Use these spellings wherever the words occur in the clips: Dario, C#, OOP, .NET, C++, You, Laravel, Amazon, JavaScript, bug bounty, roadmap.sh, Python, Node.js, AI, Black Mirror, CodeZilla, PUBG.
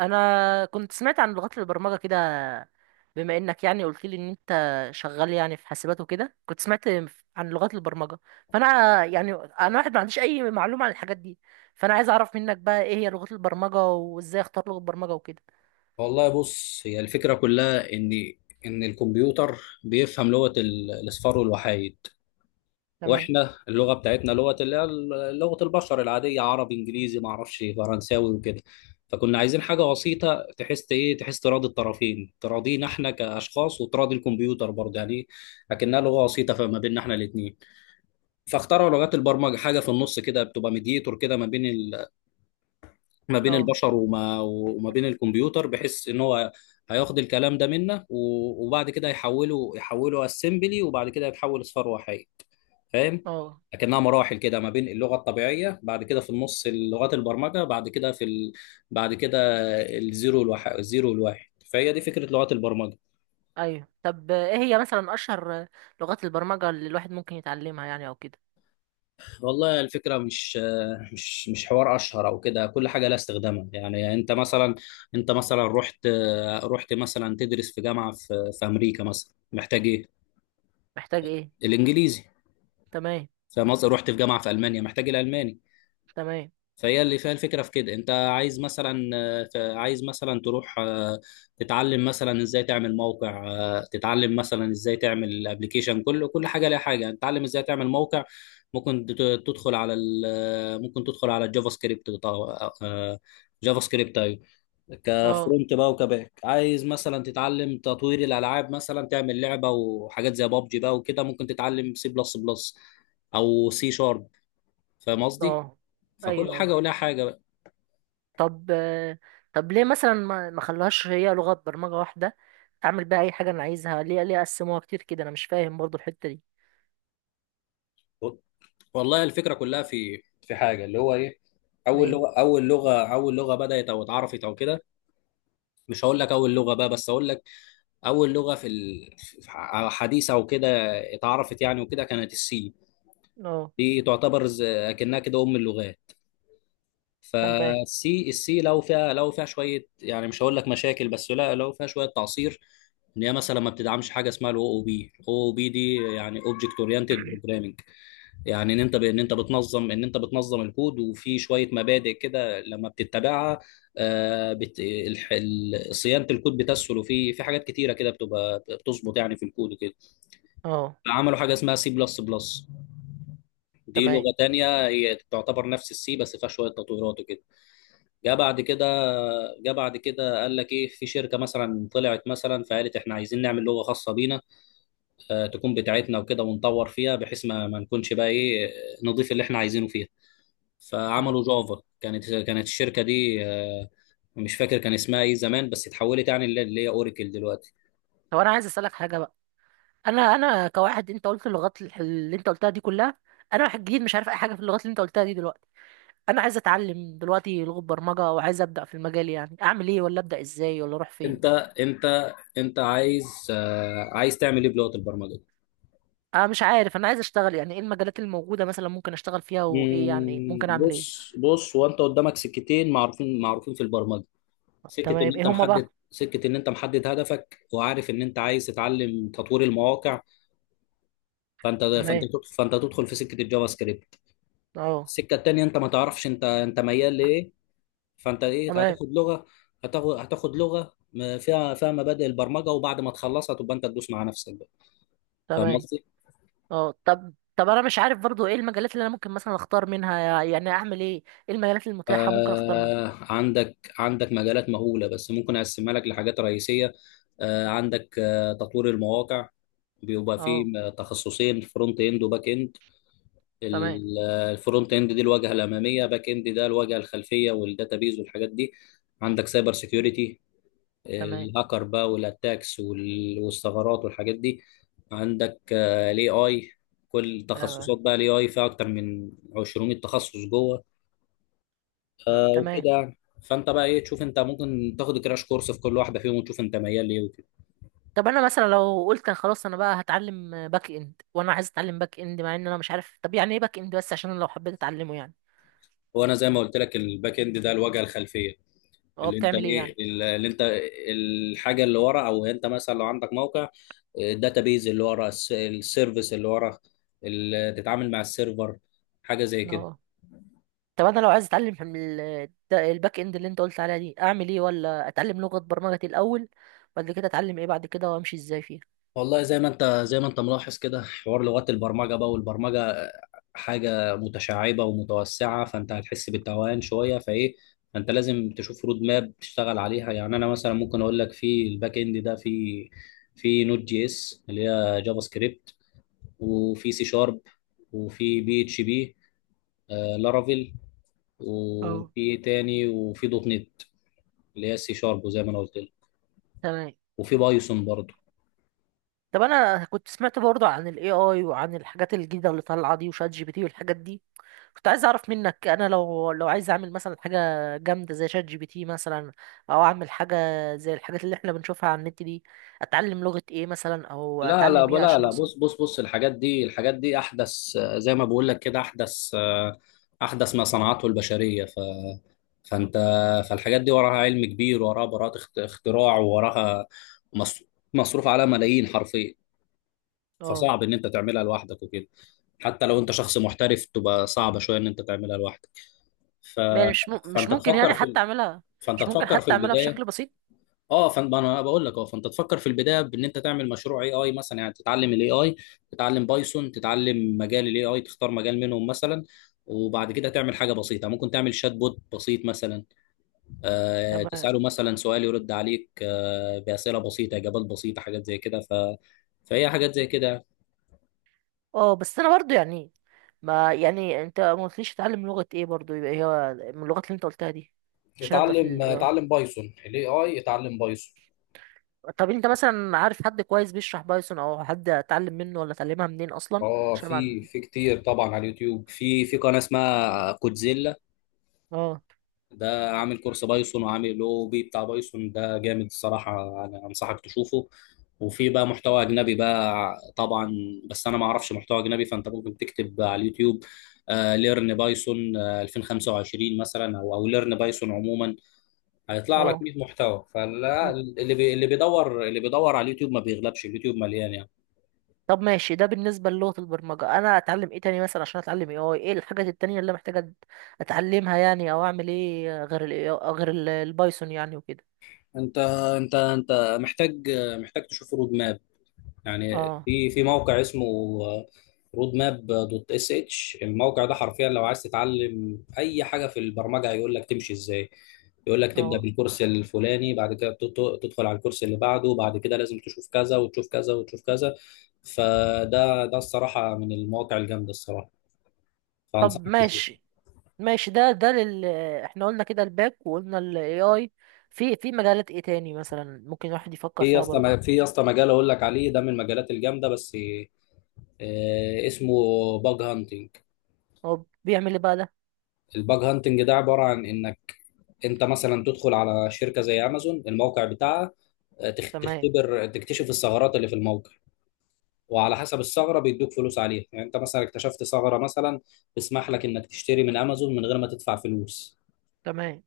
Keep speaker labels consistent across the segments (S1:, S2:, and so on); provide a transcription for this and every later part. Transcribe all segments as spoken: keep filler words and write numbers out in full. S1: انا كنت سمعت عن لغات البرمجه كده. بما انك يعني قلت لي ان انت شغال يعني في حاسبات وكده، كنت سمعت عن لغات البرمجه. فانا يعني انا واحد ما عنديش اي معلومه عن الحاجات دي. فانا عايز اعرف منك بقى ايه هي لغات البرمجه وازاي اختار لغه برمجه وكده.
S2: والله بص، هي الفكرة كلها إن إن الكمبيوتر بيفهم لغة ال- الأصفار والوحايد.
S1: تمام.
S2: وإحنا اللغة بتاعتنا لغة اللي هي ال- لغة البشر العادية، عربي إنجليزي معرفش فرنساوي وكده. فكنا عايزين حاجة بسيطة تحس إيه تحس تراضي الطرفين، تراضينا إحنا كأشخاص وتراضي الكمبيوتر برضه يعني. لكنها لغة وسيطة فما بيننا إحنا الاتنين. فاخترعوا لغات البرمجة، حاجة في النص كده بتبقى ميديتور كده ما بين ما بين
S1: اه.
S2: البشر وما وما بين الكمبيوتر، بحيث ان هو هياخد الكلام ده منا و- وبعد كده يحوله يحوله اسمبلي، وبعد كده يتحول لصفر وحي. فاهم؟
S1: اه.
S2: لكنها مراحل كده، ما بين اللغه الطبيعيه، بعد كده في النص لغات البرمجه، بعد كده في ال... بعد كده الزيرو والواحد الزيرو والواحد فهي دي فكره لغات البرمجه.
S1: ايوه. طب ايه هي مثلا اشهر لغات البرمجه اللي الواحد ممكن يتعلمها يعني او كده؟
S2: والله الفكرة مش مش مش حوار أشهر أو كده، كل حاجة لها استخدامها. يعني أنت مثلا، أنت مثلا رحت رحت مثلا تدرس في جامعة في, في أمريكا مثلا، محتاج إيه؟
S1: محتاج ايه؟
S2: الإنجليزي.
S1: تمام.
S2: فمثلا رحت في جامعة في ألمانيا، محتاج الألماني.
S1: تمام.
S2: فهي اللي فيها الفكرة في كده. انت عايز مثلا، آه، ت- عايز مثلا تروح، آه، تتعلم مثلا ازاي تعمل موقع، آه، تتعلم مثلا ازاي تعمل ابلكيشن. كل كل حاجة ليها حاجة. تتعلم ازاي تعمل موقع ممكن تت- تدخل على ال- ممكن تدخل على الجافا سكريبت بتاع- آه، جافا سكريبت، ايوه،
S1: اه.
S2: كفرونت بقى وكباك. عايز مثلا تتعلم تطوير الالعاب، مثلا تعمل لعبه وحاجات زي بابجي بقى وكده، ممكن تتعلم سي بلس بلس او سي شارب. فاهم قصدي؟
S1: اه.
S2: فكل
S1: ايوه. ايوه.
S2: حاجه ولها حاجه.
S1: طب طب ليه مثلا ما ما خلوهاش هي لغة برمجة واحدة اعمل بيها اي حاجة انا عايزها؟ ليه ليه قسموها كتير كده؟ انا مش فاهم برضو الحتة دي.
S2: والله الفكره كلها في في حاجه، اللي هو ايه، اول
S1: ليه؟
S2: لغه اول لغه اول لغه بدات او اتعرفت او كده. مش هقول لك اول لغه بقى، بس هقول لك اول لغه في ال- في- ح- حديثه او كده اتعرفت يعني وكده، كانت السي.
S1: اه.
S2: دي تعتبر ز- اكنها كده ام اللغات.
S1: تمام.
S2: فالسي السي لو فيها، لو فيها شويه، يعني مش هقول لك مشاكل، بس لا، لو فيها شويه تعصير. ان هي مثلا ما بتدعمش حاجه اسمها الاو او بي الاو او بي دي، يعني اوبجكت اورينتد بروجرامنج، يعني ان انت ب... ان انت بتنظم ان انت بتنظم الكود. وفي شويه مبادئ كده لما بتتبعها، آه بت... الح... ال- صيانه الكود بتسهل، وفي في حاجات كتيره كده بتبقى بتظبط يعني في الكود وكده.
S1: اه.
S2: عملوا حاجه اسمها سي بلس بلس، دي
S1: تمام.
S2: لغه تانية، هي تعتبر نفس السي بس فيها شويه تطويرات وكده. جه بعد كده جه بعد كده قال لك ايه، في شركه مثلا طلعت مثلا فقالت احنا عايزين نعمل لغه خاصه بينا، آه، تكون بتاعتنا وكده ونطور فيها، بحيث ما, ما نكونش بقى ايه، نضيف اللي احنا عايزينه فيها.
S1: مم.
S2: فعملوا جافا. كانت كانت الشركه دي، آه، مش فاكر كان اسمها ايه زمان، بس اتحولت يعني اللي اللي هي اوراكل دلوقتي.
S1: طب انا عايز اسالك حاجة بقى. انا انا كواحد، انت قلت اللغات الح- اللي انت قلتها دي كلها، انا واحد جديد مش عارف اي حاجة في اللغات اللي انت قلتها دي دلوقتي. انا عايز اتعلم دلوقتي لغة برمجة وعايز ابدا في المجال، يعني اعمل ايه ولا ابدا ازاي ولا اروح فين؟
S2: انت انت انت عايز، آه، عايز تعمل ايه بلغه البرمجه دي؟
S1: انا مش عارف. انا عايز اشتغل، يعني ايه المجالات الموجودة مثلا ممكن اشتغل فيها وايه يعني ممكن
S2: مم،
S1: اعمل ايه؟
S2: بص، بص هو انت قدامك سكتين معروفين، معروفين في البرمجه. سكه ان
S1: تمام. ايه
S2: انت
S1: هما
S2: محدد،
S1: بقى؟
S2: سكه ان انت محدد هدفك وعارف ان انت عايز تتعلم تطوير المواقع، فانت فانت
S1: تمام.
S2: تدخل، فانت تدخل في سكه الجافا سكريبت.
S1: اه.
S2: السكه التانيه، انت ما تعرفش انت انت ميال لايه، فانت ايه،
S1: تمام.
S2: هتاخد لغه، هتاخد هتاخد لغه م- فيها، فيها مبادئ البرمجه، وبعد ما تخلصها تبقى انت تدوس مع نفسك بقى. فاهم
S1: تمام.
S2: قصدي؟
S1: اه. طب طب انا مش عارف برضو ايه المجالات اللي انا ممكن مثلا اختار منها، يعني اعمل ايه؟ ايه المجالات المتاحة ممكن اختار منها؟
S2: آه، عندك عندك مجالات مهوله، بس ممكن اقسمها لك لحاجات رئيسيه. آه، عندك، آه، تطوير المواقع، بيبقى فيه
S1: اه.
S2: م- تخصصين، فرونت اند وباك اند.
S1: تمام.
S2: ال- آه، الفرونت اند دي الواجهه الاماميه، باك اند ده الواجهه الخلفيه والداتابيز والحاجات دي. عندك سايبر سيكيورتي،
S1: تمام.
S2: الهاكر بقى والاتاكس وال- والثغرات والحاجات دي. عندك الاي اي، كل
S1: تمام.
S2: تخصصات بقى الاي اي فيها اكتر من عشرين تخصص جوه.
S1: آه،
S2: آه،
S1: تمام.
S2: وكده يعني، فانت بقى ايه، تشوف انت ممكن تاخد كراش كورس في كل واحده فيهم وتشوف انت ميال ليه وكده.
S1: طب انا مثلا لو قلت أنا خلاص انا بقى هتعلم باك اند، وانا عايز اتعلم باك اند مع ان انا مش عارف طب يعني ايه باك اند، بس عشان أنا لو حبيت اتعلمه يعني.
S2: وانا زي ما قلت لك، الباك اند ده الواجهه الخلفيه،
S1: اه،
S2: اللي انت
S1: بتعمل ايه
S2: ايه،
S1: يعني؟
S2: اللي انت الحاجه اللي ورا، او انت مثلا لو عندك موقع، الداتابيز اللي ورا، الس- السيرفيس اللي ورا، اللي تتعامل مع السيرفر، حاجه زي كده.
S1: اه، طب انا لو عايز اتعلم من ال- ده- الباك اند اللي انت قلت عليها دي، اعمل ايه؟ ولا اتعلم لغة برمجة الاول، بعد كده اتعلم ايه بعد كده وامشي ازاي فيها؟
S2: والله زي ما انت، زي ما انت ملاحظ كده، حوار لغات البرمجه بقى والبرمجه حاجه متشعبه ومتوسعه، فانت هتحس بالتوهان شويه، فايه، فانت لازم تشوف رود ماب تشتغل عليها. يعني انا مثلا ممكن اقول لك في الباك اند ده في في نوت جي اس اللي هي جافا سكريبت، وفي سي شارب، وفي بي اتش بي، آه، لارافيل،
S1: اه.
S2: وفي ايه تاني، وفي دوت نت اللي هي السي شارب، وزي ما انا قلت لك،
S1: تمام.
S2: وفي بايثون برضه.
S1: طب انا كنت سمعت برضه عن الاي اي وعن الحاجات الجديدة اللي طالعة دي وشات جي بي تي والحاجات دي. كنت عايز اعرف منك، انا لو لو عايز اعمل مثلا حاجة جامدة زي شات جي بي تي مثلا، او اعمل حاجة زي الحاجات اللي احنا بنشوفها على النت دي، اتعلم لغة ايه مثلا او
S2: لا لا
S1: اتعلم ايه
S2: لا
S1: عشان
S2: لا
S1: اوصل؟
S2: بص، بص بص الحاجات دي، الحاجات دي احدث، آه، زي ما بقول لك كده، احدث، آه، احدث ما صنعته البشريه. ف فانت فالحاجات دي وراها علم كبير، وراها براءة اخت- اختراع، وراها مص- مصروف عليها ملايين حرفيا.
S1: اه،
S2: فصعب ان انت تعملها لوحدك وكده، حتى لو انت شخص محترف تبقى صعبه شويه ان انت تعملها لوحدك. ف...
S1: يعني مش م... مش
S2: فانت
S1: ممكن
S2: تفكر
S1: يعني
S2: في
S1: حتى اعملها؟
S2: فانت
S1: مش ممكن
S2: تفكر في
S1: حتى اعملها
S2: البدايه.
S1: بشكل بسيط؟
S2: اه فانا انا بقول لك، اه، فانت تفكر في البدايه بان انت تعمل مشروع اي اي مثلا، يعني تتعلم الاي اي، تتعلم بايثون، تتعلم مجال الاي اي، تختار مجال منهم مثلا، وبعد كده تعمل حاجه بسيطه، ممكن تعمل شات بوت بسيط مثلا. آه،
S1: تمام.
S2: تساله مثلا سؤال يرد عليك، آه، باسئله بسيطه اجابات بسيطه، حاجات زي كده. ف فهي حاجات زي كده.
S1: اه، بس انا برضو يعني، ما يعني انت ما قلتليش تتعلم لغة ايه برضو يبقى هي من اللغات اللي انت قلتها دي عشان ابدأ في
S2: اتعلم
S1: ال إيه آي.
S2: اتعلم بايثون. الاي اي اتعلم بايثون.
S1: طب انت مثلا عارف حد كويس بيشرح بايثون، او حد اتعلم منه ولا اتعلمها منين اصلا؟
S2: اه،
S1: عشان
S2: في
S1: ما.
S2: في كتير طبعا على اليوتيوب، في في قناه اسمها كودزيلا،
S1: اه.
S2: ده عامل كورس بايثون وعامل او بي بتاع بايثون، ده جامد الصراحه، انا انصحك تشوفه. وفي بقى محتوى اجنبي بقى طبعا، بس انا ما اعرفش محتوى اجنبي، فانت ممكن تكتب على اليوتيوب ليرن بايثون الفين وخمسه وعشرين مثلا، او او ليرن بايثون عموما، هيطلع لك
S1: اه.
S2: مية محتوى. فلا،
S1: م-
S2: اللي بي اللي بيدور، اللي بيدور على اليوتيوب ما بيغلبش، اليوتيوب مليان يعني.
S1: طب ماشي. ده بالنسبة للغة البرمجة، انا اتعلم ايه تاني مثلا عشان اتعلم إيه آي؟ ايه الحاجات التانية اللي محتاجة أت- اتعلمها يعني، او اعمل ايه غير ال إيه آي غير ال- البايثون يعني وكده؟
S2: انت انت انت محتاج، محتاج تشوف رود ماب. يعني
S1: اه.
S2: في في موقع اسمه رود ماب دوت اس اتش، الموقع ده حرفيا لو عايز تتعلم اي حاجه في البرمجه هيقول لك تمشي ازاي، يقول لك تبدا
S1: اه.
S2: بالكورس الفلاني، بعد كده تت- تدخل على الكورس اللي بعده، بعد كده لازم تشوف كذا وتشوف كذا وتشوف كذا. فده ده الصراحه من المواقع الجامده الصراحه،
S1: طب
S2: فانصحك تشوف.
S1: ماشي ماشي، ده ده لل احنا قلنا كده الباك، وقلنا ال إيه آي، في في مجالات ايه تاني مثلا ممكن الواحد
S2: في
S1: يفكر
S2: يا
S1: فيها برضه؟
S2: اسطى، في يا اسطى مجال اقول لك عليه ده من المجالات الجامده، بس، آه، اسمه باج هانتنج.
S1: هو بيعمل ايه بقى ده؟
S2: الباج هانتنج ده عباره عن انك انت مثلا تدخل على شركه زي امازون، الموقع بتاعها، آه، تخ-
S1: تمام.
S2: تختبر تكتشف الثغرات اللي في الموقع، وعلى حسب الثغره بيدوك فلوس عليها. يعني انت مثلا اكتشفت ثغره مثلا تسمح لك انك تشتري من امازون من غير ما تدفع فلوس،
S1: تمام.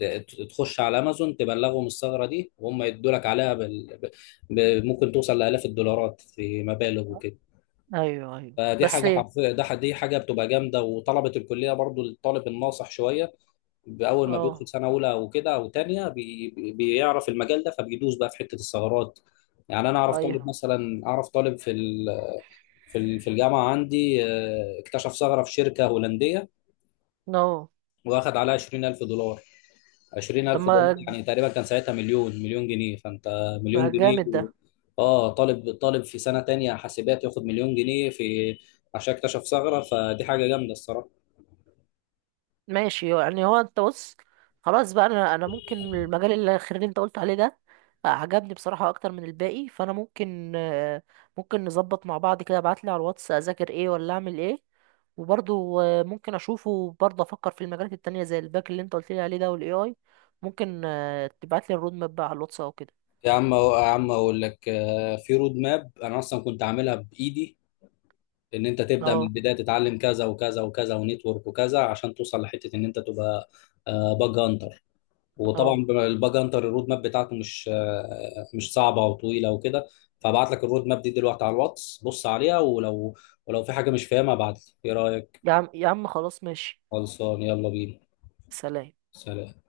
S2: ت- تخش على امازون تبلغهم الثغره دي وهم يدوا لك عليها بال... ب... ب... ممكن توصل لالاف الدولارات في مبالغ وكده.
S1: ايوه. ايوه.
S2: فدي
S1: بس
S2: حاجه
S1: ايه؟
S2: حرفيا، ده ح- دي حاجه بتبقى جامده، وطلبه الكليه برضو الطالب الناصح شويه باول ما بيدخل
S1: اه.
S2: سنه اولى وكده او تانية بي بي- بيعرف المجال ده، فبيدوس بقى في حته الثغرات. يعني انا اعرف طالب
S1: ايوه.
S2: مثلا، اعرف طالب في ال- في ال- في الجامعه عندي، آه، اكتشف ثغره في شركه هولنديه
S1: نو.
S2: واخد عليها عشرين الف دولار.
S1: طب،
S2: عشرين الف دولار
S1: ما
S2: يعني تقريبا كان ساعتها مليون، مليون جنيه، فانت،
S1: ما
S2: مليون جنيه
S1: جامد
S2: و...
S1: ده.
S2: اه، طالب، طالب في سنه تانية حاسبات ياخد مليون جنيه في، عشان اكتشف ثغره، فدي حاجه جامده الصراحه.
S1: ماشي، يعني هو انت بص، خلاص بقى. انا انا ممكن المجال الاخير اللي انت قلت عليه ده عجبني بصراحة اكتر من الباقي. فانا ممكن، آه، ممكن نظبط مع بعض كده. ابعت لي على الواتس اذاكر ايه ولا اعمل ايه. وبرضه آه، ممكن اشوفه برضه، افكر في المجالات التانية زي الباك اللي انت قلت لي عليه ده والاي اي. ممكن آه، تبعت لي الرود ماب بقى على الواتس او كده.
S2: يا عم، يا عم اقول لك، آه، في رود ماب انا اصلا كنت عاملها بايدي، ان انت تبدا من
S1: اه.
S2: البدايه، تتعلم كذا وكذا وكذا ونتورك وكذا عشان توصل لحته ان انت تبقى باج هانتر. وطبعا
S1: اه.
S2: الباج هانتر الرود ماب بتاعته مش، آه، مش صعبه وطويله وكده، فابعت لك الرود ماب دي دلوقتي على الواتس، بص عليها، ولو ولو في حاجه مش فاهمها ابعت لي، ايه رايك؟
S1: يا عم يا عم، خلاص ماشي.
S2: خلصان، يلا بينا.
S1: سلام.
S2: سلام.